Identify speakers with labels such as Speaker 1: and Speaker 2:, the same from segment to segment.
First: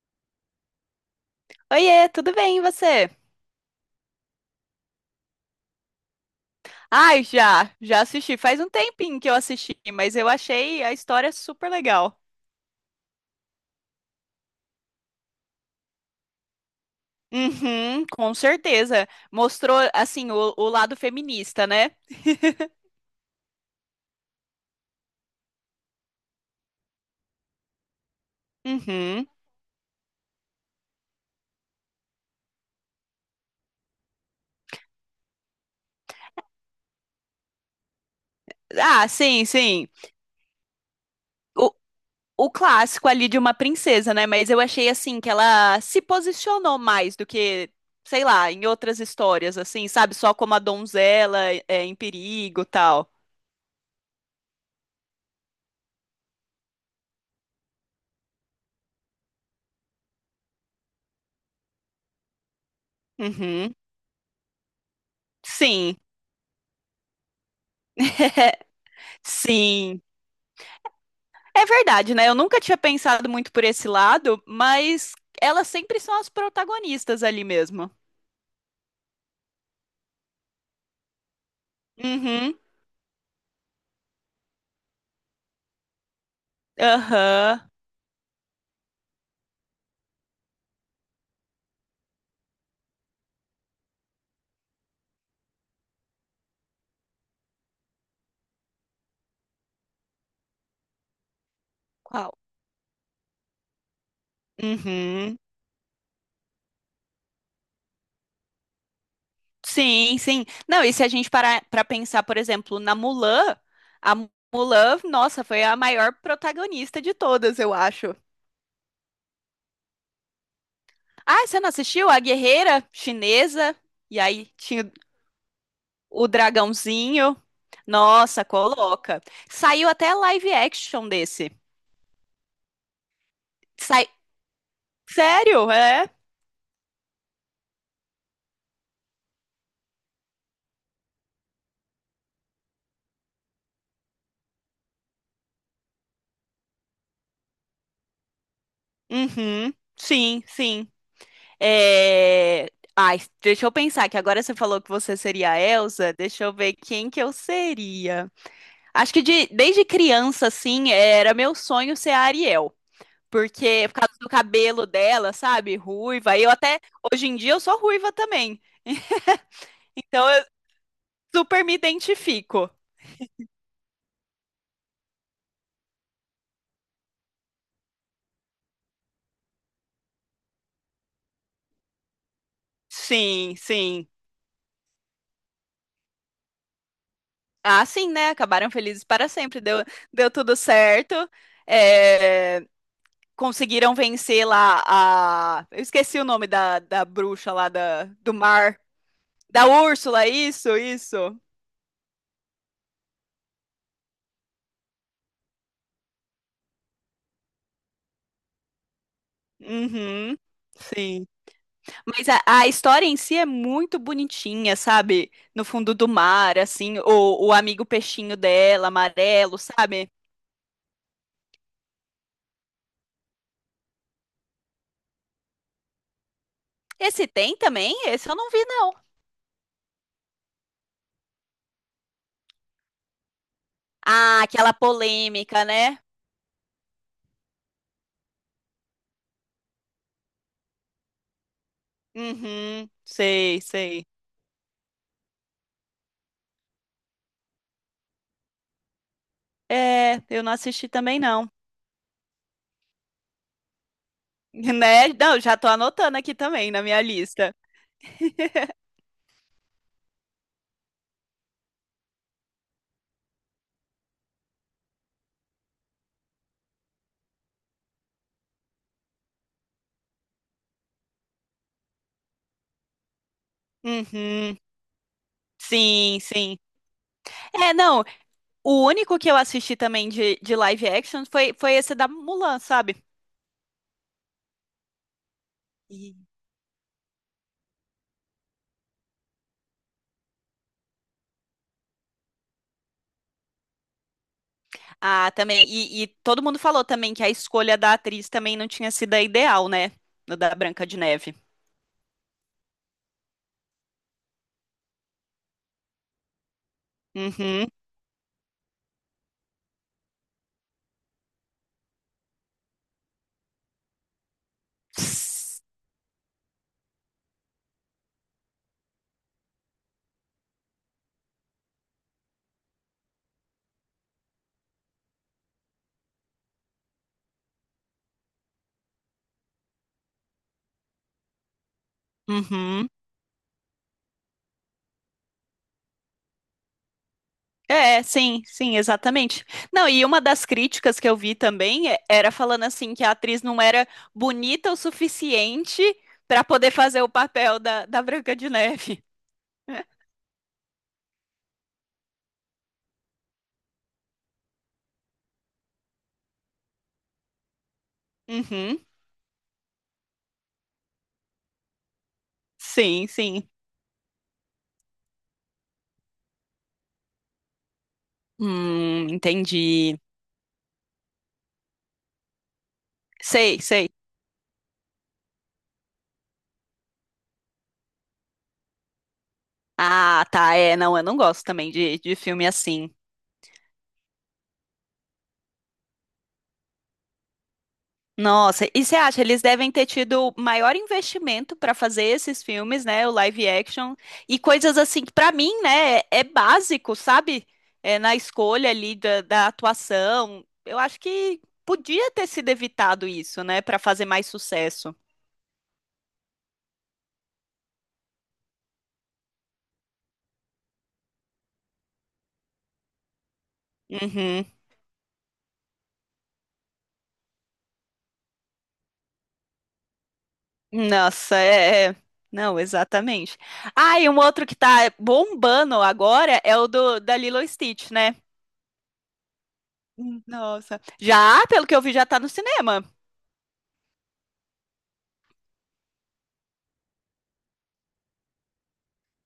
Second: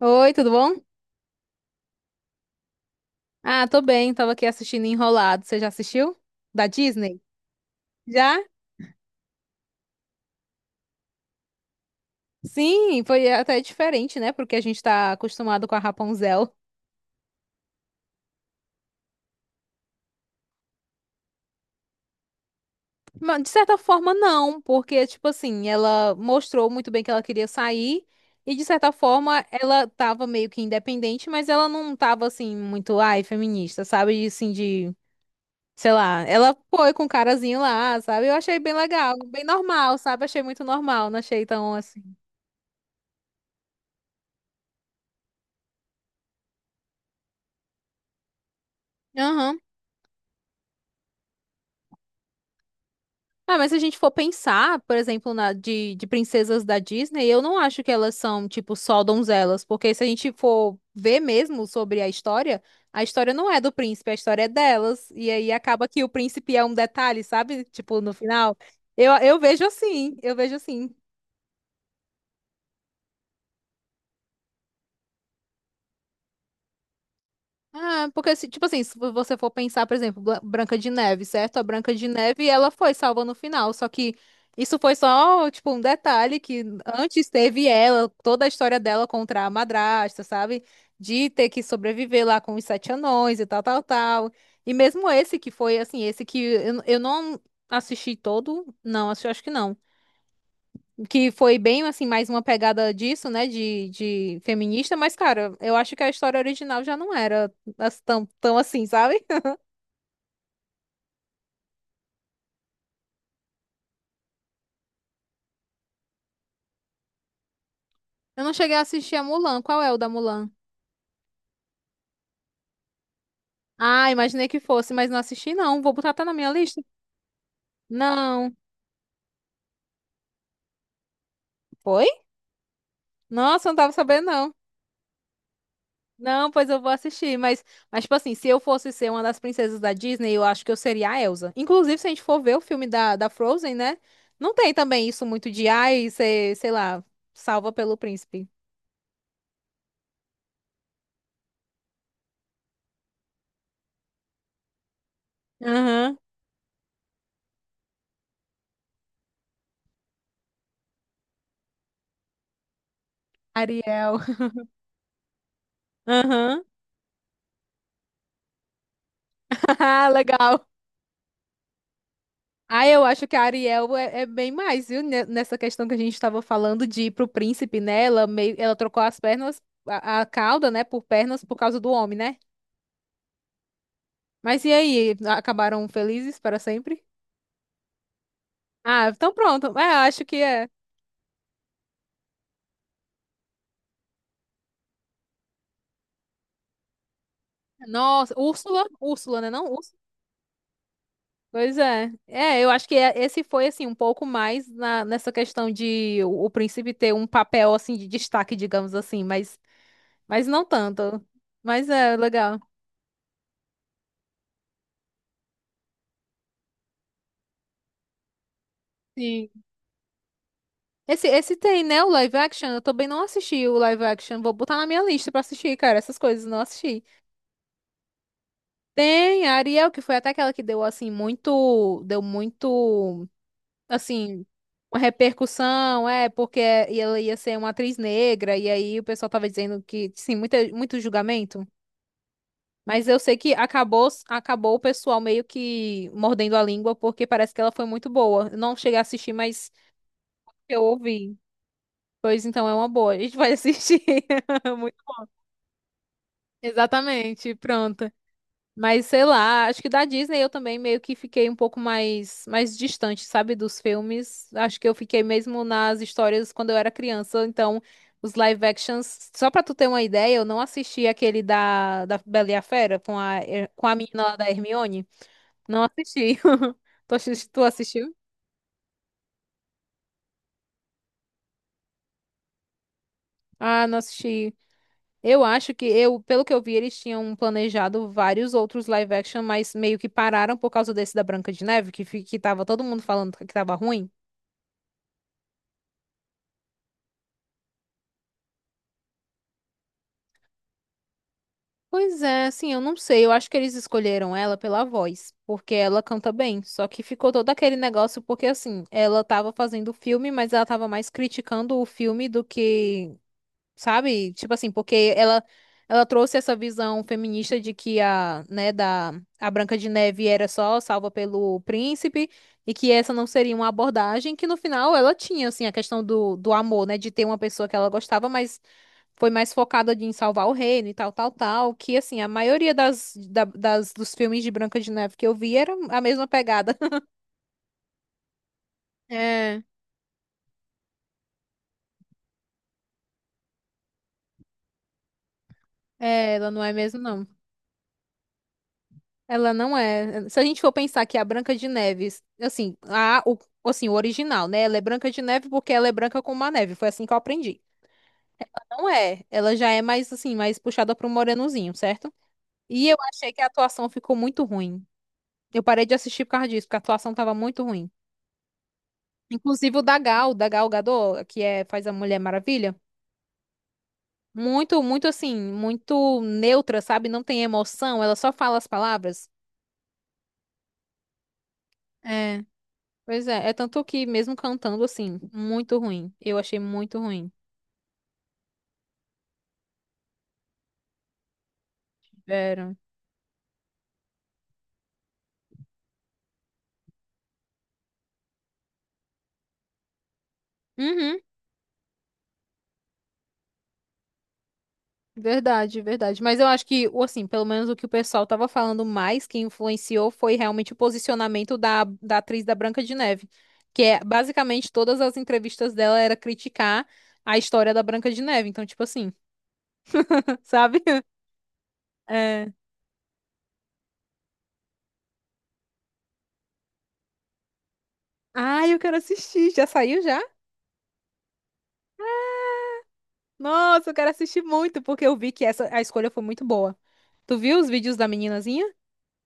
Speaker 1: Oi, tudo bom?
Speaker 2: Oiê, tudo bem, e você?
Speaker 1: Ah, tô bem, tava aqui assistindo Enrolado. Você já assistiu? Da Disney?
Speaker 2: Ai, já assisti.
Speaker 1: Já?
Speaker 2: Faz um tempinho que eu assisti, mas eu achei a história super legal.
Speaker 1: Sim, foi até diferente, né? Porque a gente tá acostumado com a Rapunzel.
Speaker 2: Uhum, com certeza. Mostrou, assim, o lado feminista, né?
Speaker 1: Mas, de certa forma, não, porque, tipo assim, ela mostrou muito bem que ela queria sair, e de certa
Speaker 2: Uhum.
Speaker 1: forma, ela tava meio que independente, mas ela não tava, assim, muito, ai, feminista, sabe? E, assim, de, sei lá, ela foi com o carazinho lá, sabe? Eu achei bem
Speaker 2: Ah,
Speaker 1: legal, bem
Speaker 2: sim, sim.
Speaker 1: normal, sabe? Achei muito normal, não achei
Speaker 2: O,
Speaker 1: tão assim.
Speaker 2: o clássico ali de uma princesa, né? Mas eu achei, assim, que ela se posicionou mais do que, sei lá, em outras histórias,
Speaker 1: Aham.
Speaker 2: assim, sabe? Só como a donzela é em perigo e tal.
Speaker 1: Ah, mas se a gente for pensar, por exemplo, na, de princesas da Disney, eu não acho que elas são, tipo, só donzelas, porque se a gente for ver mesmo sobre a história não é do
Speaker 2: Uhum.
Speaker 1: príncipe, a história é delas, e aí acaba
Speaker 2: Sim.
Speaker 1: que o príncipe é um detalhe, sabe? Tipo, no final. Eu vejo
Speaker 2: Sim.
Speaker 1: assim, eu vejo assim.
Speaker 2: É verdade, né? Eu nunca tinha pensado muito por esse lado, mas elas sempre são as protagonistas ali mesmo.
Speaker 1: Ah, porque, tipo assim, se você for pensar, por exemplo, Branca de Neve, certo? A Branca de Neve,
Speaker 2: Uhum,
Speaker 1: ela foi salva no final, só que isso foi só, tipo, um detalhe que antes
Speaker 2: aham.
Speaker 1: teve ela, toda a história dela contra a madrasta, sabe? De ter que sobreviver lá com os sete anões e tal, tal, tal. E mesmo esse que foi, assim, esse que eu não assisti todo, não, acho que não que foi bem assim mais
Speaker 2: Qual?
Speaker 1: uma pegada disso, né, de feminista, mas
Speaker 2: Uhum.
Speaker 1: cara, eu acho que a história original já não era tão, tão assim, sabe?
Speaker 2: Sim, sim. Não, e se a gente parar para pensar, por exemplo, na Mulan, a Mulan, nossa, foi a maior protagonista de todas, eu acho.
Speaker 1: Eu não cheguei a assistir a Mulan. Qual é o da Mulan?
Speaker 2: Ah, você não assistiu? A guerreira chinesa,
Speaker 1: Ah,
Speaker 2: e aí
Speaker 1: imaginei que
Speaker 2: tinha
Speaker 1: fosse, mas não assisti não. Vou botar até
Speaker 2: o
Speaker 1: na minha lista.
Speaker 2: dragãozinho. Nossa,
Speaker 1: Não.
Speaker 2: coloca. Saiu até live action desse.
Speaker 1: Foi? Nossa, não tava
Speaker 2: Sai-
Speaker 1: sabendo não.
Speaker 2: Sério? É?
Speaker 1: Não, pois eu vou assistir, mas tipo assim, se eu fosse ser uma das princesas da Disney, eu acho que eu seria a Elsa. Inclusive, se a gente for ver o filme da Frozen, né? Não tem também isso muito de ai, ser, sei lá, salva pelo príncipe.
Speaker 2: Uhum. Sim, sim. É... Ai, deixa eu pensar, que agora você falou que você seria a Elsa,
Speaker 1: Aham,
Speaker 2: deixa eu ver quem que eu seria. Acho que desde criança, assim, era meu sonho ser a Ariel. Porque, por causa
Speaker 1: Ariel.
Speaker 2: do cabelo dela, sabe? Ruiva. E eu
Speaker 1: Aham.
Speaker 2: até, hoje em dia, eu sou ruiva também.
Speaker 1: Ah,
Speaker 2: Então, eu
Speaker 1: legal.
Speaker 2: super me identifico.
Speaker 1: Ah, eu acho que a Ariel é, é bem mais, viu? Nessa questão que a gente estava falando de ir pro príncipe, né? Ela meio, ela trocou as pernas, a cauda, né, por pernas por causa do homem, né?
Speaker 2: Sim, sim.
Speaker 1: Mas e aí? Acabaram felizes para sempre?
Speaker 2: Ah, sim, né? Acabaram felizes
Speaker 1: Ah,
Speaker 2: para
Speaker 1: então
Speaker 2: sempre.
Speaker 1: pronto.
Speaker 2: Deu,
Speaker 1: É, eu acho
Speaker 2: deu
Speaker 1: que
Speaker 2: tudo
Speaker 1: é.
Speaker 2: certo. É, conseguiram vencer lá a. Eu esqueci o nome da, da bruxa lá da,
Speaker 1: Nossa,
Speaker 2: do mar.
Speaker 1: Úrsula, Úrsula, né? Não,
Speaker 2: Da
Speaker 1: Úrsula.
Speaker 2: Úrsula, isso, isso.
Speaker 1: Pois é. É, eu acho que esse foi assim um pouco mais na, nessa questão de o príncipe ter um papel assim de destaque, digamos assim, mas
Speaker 2: Uhum.
Speaker 1: Mas não tanto.
Speaker 2: Sim.
Speaker 1: Mas é
Speaker 2: Mas a,
Speaker 1: legal.
Speaker 2: a história em si é muito bonitinha, sabe? No fundo do mar, assim, o amigo peixinho dela,
Speaker 1: Sim.
Speaker 2: amarelo, sabe?
Speaker 1: Esse tem, né? O live action. Eu também não assisti o live action. Vou botar na minha lista pra assistir, cara. Essas coisas, não assisti.
Speaker 2: Esse tem também? Esse eu não vi, não.
Speaker 1: Tem a Ariel, que foi até aquela que deu, assim, muito. Deu muito.
Speaker 2: Ah,
Speaker 1: Assim.
Speaker 2: aquela
Speaker 1: Uma
Speaker 2: polêmica, né?
Speaker 1: repercussão, é, porque ela ia ser uma atriz negra. E aí o pessoal tava dizendo que. Sim, muita, muito julgamento.
Speaker 2: Uhum,
Speaker 1: Mas eu sei que
Speaker 2: sei, sei.
Speaker 1: acabou, acabou o pessoal meio que mordendo a língua, porque parece que ela foi muito boa. Eu não cheguei a assistir, mas
Speaker 2: É, eu não
Speaker 1: eu
Speaker 2: assisti também,
Speaker 1: ouvi.
Speaker 2: não.
Speaker 1: Pois então é uma boa, a gente vai assistir. Muito
Speaker 2: Né?
Speaker 1: bom.
Speaker 2: Não, já tô anotando aqui também na minha
Speaker 1: Exatamente,
Speaker 2: lista.
Speaker 1: pronta. Mas sei lá, acho que da Disney eu também meio que fiquei um pouco mais mais distante, sabe, dos filmes. Acho que eu fiquei mesmo nas histórias quando eu era criança, então os live actions, só pra tu ter uma ideia, eu não assisti aquele da Bela e a Fera com a com a menina lá da
Speaker 2: Uhum.
Speaker 1: Hermione. Não
Speaker 2: Sim,
Speaker 1: assisti.
Speaker 2: sim.
Speaker 1: Tu
Speaker 2: É, não,
Speaker 1: assistiu?
Speaker 2: o único que eu assisti também de live action foi, foi esse da Mulan, sabe?
Speaker 1: Ah, não assisti. Eu acho que eu,
Speaker 2: E-
Speaker 1: pelo que eu vi, eles tinham planejado vários outros live action, mas meio que pararam por causa desse da Branca de Neve, que, que tava todo mundo falando que tava ruim.
Speaker 2: Ah, também. E todo mundo falou também que a escolha da atriz também não tinha sido a ideal, né? No da Branca de Neve.
Speaker 1: Pois é, assim, eu não sei. Eu acho que eles escolheram ela pela voz, porque ela canta bem. Só que ficou todo
Speaker 2: Uhum.
Speaker 1: aquele negócio, porque assim, ela tava fazendo o filme, mas ela tava mais criticando o filme do que sabe? Tipo assim, porque ela
Speaker 2: Ss-
Speaker 1: ela trouxe essa visão feminista de que a, né, da a Branca de Neve era só salva pelo príncipe e que essa não seria uma abordagem que no final ela tinha assim a questão do amor, né, de ter uma pessoa que ela gostava, mas foi mais focada de em salvar o reino e tal, tal, tal, que assim, a maioria
Speaker 2: Uhum.
Speaker 1: das, das dos filmes de Branca de Neve que eu vi era a mesma pegada.
Speaker 2: É, sim, sim, exatamente.
Speaker 1: É,
Speaker 2: Não, e uma das críticas que eu vi também era falando assim que a atriz não era bonita o suficiente
Speaker 1: é,
Speaker 2: para
Speaker 1: ela não
Speaker 2: poder
Speaker 1: é mesmo,
Speaker 2: fazer o
Speaker 1: não.
Speaker 2: papel da, da Branca de Neve.
Speaker 1: Ela não é. Se a gente for pensar que é a Branca de Neve, assim, o, assim, o original, né? Ela é Branca de Neve porque ela é branca como a neve. Foi assim que eu aprendi.
Speaker 2: Uhum.
Speaker 1: Não é. Ela já é mais, assim, mais puxada pro morenozinho, certo? E eu
Speaker 2: Sim,
Speaker 1: achei que a
Speaker 2: sim.
Speaker 1: atuação ficou muito ruim. Eu parei de assistir por causa disso, porque a atuação tava muito ruim. Inclusive o
Speaker 2: Entendi.
Speaker 1: Da Gal Gadot, que é, faz a Mulher Maravilha.
Speaker 2: Sei, sei.
Speaker 1: Muito, muito assim, muito neutra, sabe? Não tem emoção, ela só fala as palavras.
Speaker 2: Ah, tá. É, não, eu não gosto também de
Speaker 1: É.
Speaker 2: filme assim.
Speaker 1: Pois é, é tanto que mesmo cantando assim, muito ruim. Eu achei muito ruim.
Speaker 2: Nossa, e você acha, eles devem ter tido maior investimento pra fazer esses
Speaker 1: Era.
Speaker 2: filmes, né? O live action e coisas assim que pra mim, né, é é básico, sabe? É na escolha ali da, da atuação. Eu acho
Speaker 1: Uhum,
Speaker 2: que podia ter sido evitado isso, né, pra fazer mais sucesso.
Speaker 1: verdade, verdade. Mas eu acho que, assim, pelo menos o que o pessoal tava falando mais que influenciou foi realmente o posicionamento da atriz da Branca de Neve. Que é
Speaker 2: Uhum.
Speaker 1: basicamente todas as entrevistas dela era criticar a história da Branca de Neve. Então, tipo assim, sabe?
Speaker 2: Nossa, é, é.
Speaker 1: É.
Speaker 2: Não, exatamente. Ah, e um outro que tá bombando agora é o do da Lilo e Stitch, né?
Speaker 1: Ai, eu quero assistir. Já saiu já?
Speaker 2: Nossa. Já, pelo que eu vi, já tá no cinema.
Speaker 1: Nossa, eu quero assistir muito, porque eu vi que essa, a escolha foi muito boa. Tu viu os vídeos da meninazinha?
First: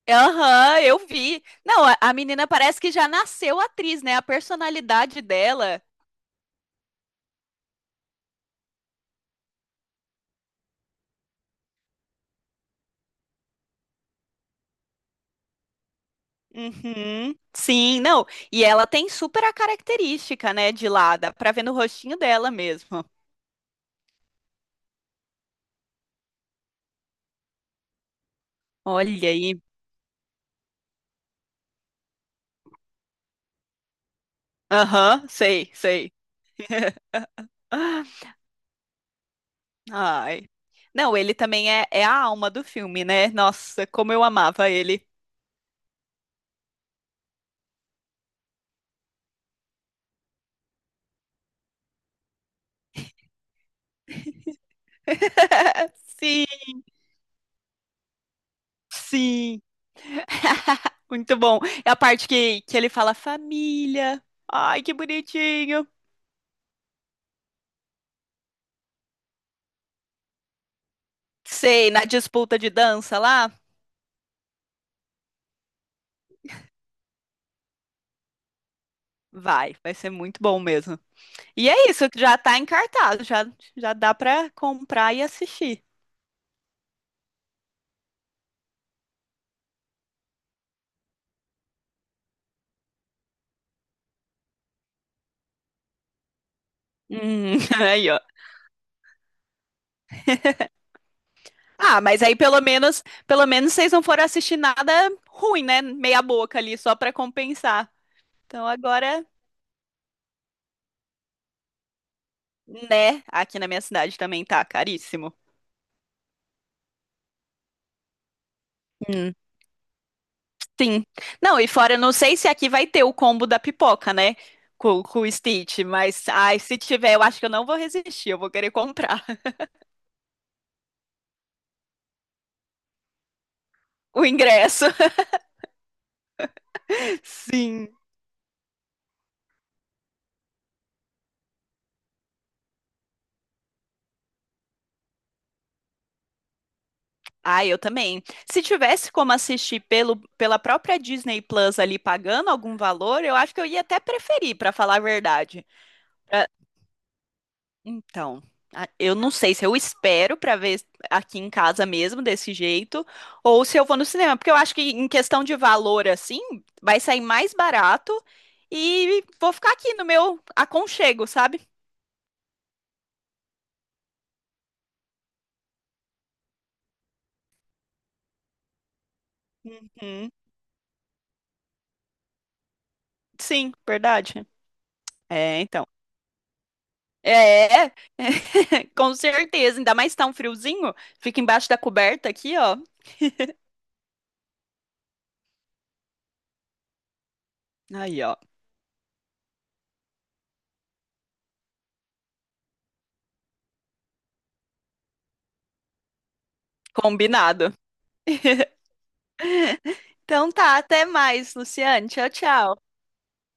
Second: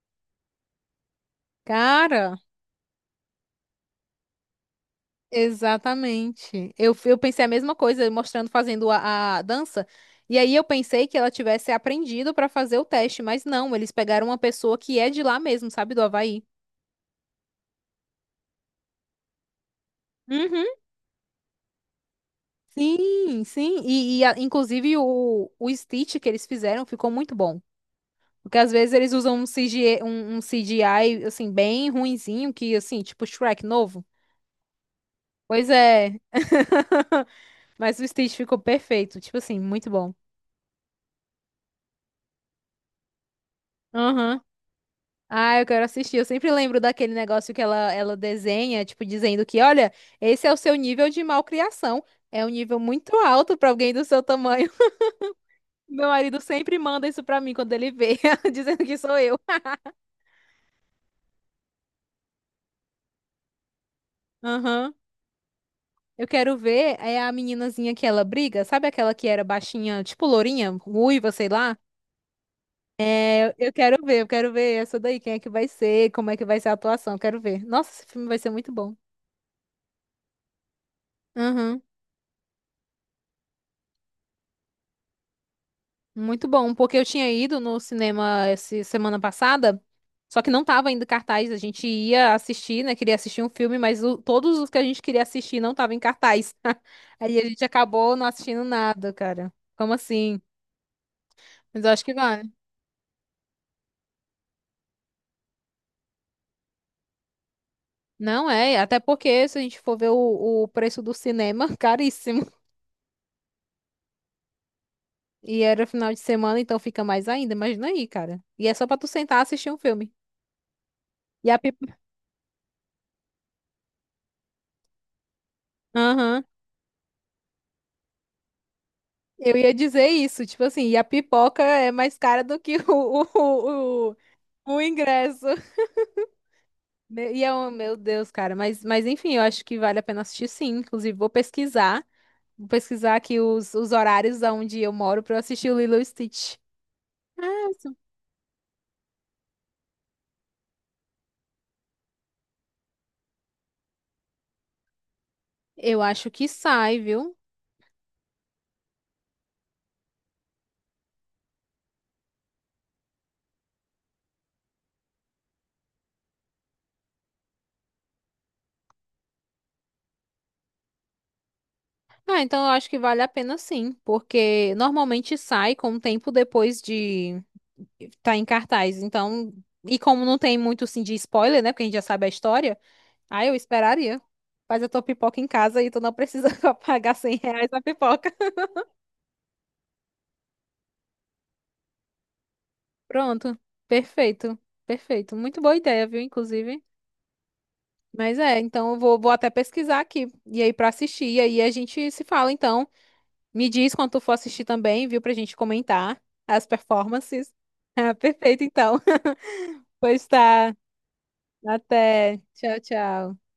Speaker 2: Aham, eu vi. Não, a
Speaker 1: Cara,
Speaker 2: menina parece que já nasceu atriz, né? A personalidade dela.
Speaker 1: exatamente. Eu pensei a mesma coisa, mostrando fazendo a dança. E aí eu pensei que ela tivesse aprendido pra fazer o teste, mas não, eles pegaram uma pessoa que é de lá mesmo, sabe, do Havaí.
Speaker 2: Uhum. Sim, não. E ela tem super a característica,
Speaker 1: Uhum.
Speaker 2: né, de lá, dá pra ver no rostinho dela mesmo.
Speaker 1: Sim, sim. Inclusive o Stitch que eles fizeram ficou muito bom. Porque às vezes
Speaker 2: Olha
Speaker 1: eles usam um
Speaker 2: aí.
Speaker 1: CGI, um, um CGI assim, bem ruinzinho, que assim, tipo Shrek novo.
Speaker 2: Aham,
Speaker 1: Pois
Speaker 2: sei, sei.
Speaker 1: é. Mas o Stitch ficou perfeito. Tipo assim, muito bom.
Speaker 2: Ai. Não, ele também é a alma do filme, né? Nossa, como eu
Speaker 1: Aham.
Speaker 2: amava ele.
Speaker 1: Ah, eu quero assistir. Eu sempre lembro daquele negócio que ela desenha, tipo, dizendo que, olha, esse é o seu nível de malcriação. É um nível muito alto pra alguém do seu tamanho. Meu marido
Speaker 2: Sim,
Speaker 1: sempre manda isso pra mim quando ele vê, dizendo que sou eu.
Speaker 2: sim. Muito bom. É a parte que ele fala família. Ai,
Speaker 1: Aham.
Speaker 2: que bonitinho.
Speaker 1: Eu quero ver é a meninazinha que ela briga, sabe aquela que era baixinha, tipo lourinha, ruiva, sei lá?
Speaker 2: Sei, na disputa de dança lá.
Speaker 1: Eu quero ver, eu quero ver essa daí, quem é que vai ser, como é que vai ser a atuação, eu quero ver. Nossa, esse filme vai ser muito bom.
Speaker 2: Vai ser muito bom mesmo. E é isso, que já tá em cartaz, já, já dá pra comprar e assistir.
Speaker 1: Muito bom, porque eu tinha ido no cinema essa semana passada, só que não tava ainda em cartaz. A gente ia assistir, né? Queria assistir um filme, mas todos os que a gente queria assistir não estavam em cartaz. Aí a
Speaker 2: Hum,
Speaker 1: gente
Speaker 2: aí,
Speaker 1: acabou
Speaker 2: ó.
Speaker 1: não assistindo nada, cara. Como assim? Mas eu
Speaker 2: Ah,
Speaker 1: acho que
Speaker 2: mas aí
Speaker 1: vale.
Speaker 2: pelo menos vocês não foram assistir nada ruim, né? Meia boca ali, só pra compensar.
Speaker 1: Não
Speaker 2: Então
Speaker 1: é, até
Speaker 2: agora,
Speaker 1: porque se a gente for ver o preço do cinema, caríssimo.
Speaker 2: né, aqui na minha cidade também tá caríssimo.
Speaker 1: E era final de semana, então fica mais ainda. Imagina aí, cara. E é só pra tu
Speaker 2: Hum,
Speaker 1: sentar e assistir um filme.
Speaker 2: sim.
Speaker 1: E a
Speaker 2: Não, e
Speaker 1: pipoca.
Speaker 2: fora, eu não sei se aqui vai ter o combo da pipoca, né? Com o Stitch, mas ai, se tiver, eu acho que eu não vou resistir, eu vou querer comprar
Speaker 1: Eu ia dizer isso, tipo assim, e a pipoca é mais cara do que o
Speaker 2: o
Speaker 1: o
Speaker 2: ingresso.
Speaker 1: ingresso. E é um,
Speaker 2: Sim.
Speaker 1: meu Deus, cara, mas enfim, eu acho que vale a pena assistir sim. Inclusive, vou pesquisar aqui os horários onde eu moro pra eu assistir o Lilo e Stitch.
Speaker 2: Ah,
Speaker 1: Ah,
Speaker 2: eu
Speaker 1: isso.
Speaker 2: também. Se tivesse como assistir pelo, pela própria Disney Plus ali pagando algum valor, eu acho que eu ia até preferir, pra falar a verdade.
Speaker 1: Eu acho que sai, viu?
Speaker 2: Então, eu não sei se eu espero pra ver aqui em casa mesmo desse jeito ou se eu vou no cinema, porque eu acho que em questão de valor assim, vai sair mais barato e vou ficar aqui no meu aconchego, sabe?
Speaker 1: Ah, então eu acho que vale a pena sim, porque normalmente sai com um tempo depois de estar em cartaz. Então, e como
Speaker 2: Uhum.
Speaker 1: não tem muito assim de spoiler, né? Porque a gente já sabe a história. Ah, eu
Speaker 2: Sim,
Speaker 1: esperaria.
Speaker 2: verdade.
Speaker 1: Faz a tua pipoca em
Speaker 2: É,
Speaker 1: casa
Speaker 2: então.
Speaker 1: e tu não precisa pagar 100 reais na
Speaker 2: É, é.
Speaker 1: pipoca.
Speaker 2: Com certeza. Ainda mais tá um friozinho, fica embaixo da coberta aqui, ó.
Speaker 1: Pronto. Perfeito. Perfeito. Muito boa ideia, viu, inclusive.
Speaker 2: Aí, ó.
Speaker 1: Mas é, então eu vou, vou até pesquisar aqui. E aí pra assistir. E aí a gente se fala, então. Me diz quando tu for assistir também, viu, pra gente comentar as performances.
Speaker 2: Combinado.
Speaker 1: Ah, perfeito, então. Pois
Speaker 2: Então
Speaker 1: tá.
Speaker 2: tá, até mais, Luciane. Tchau,
Speaker 1: Até. Tchau,
Speaker 2: tchau.
Speaker 1: tchau.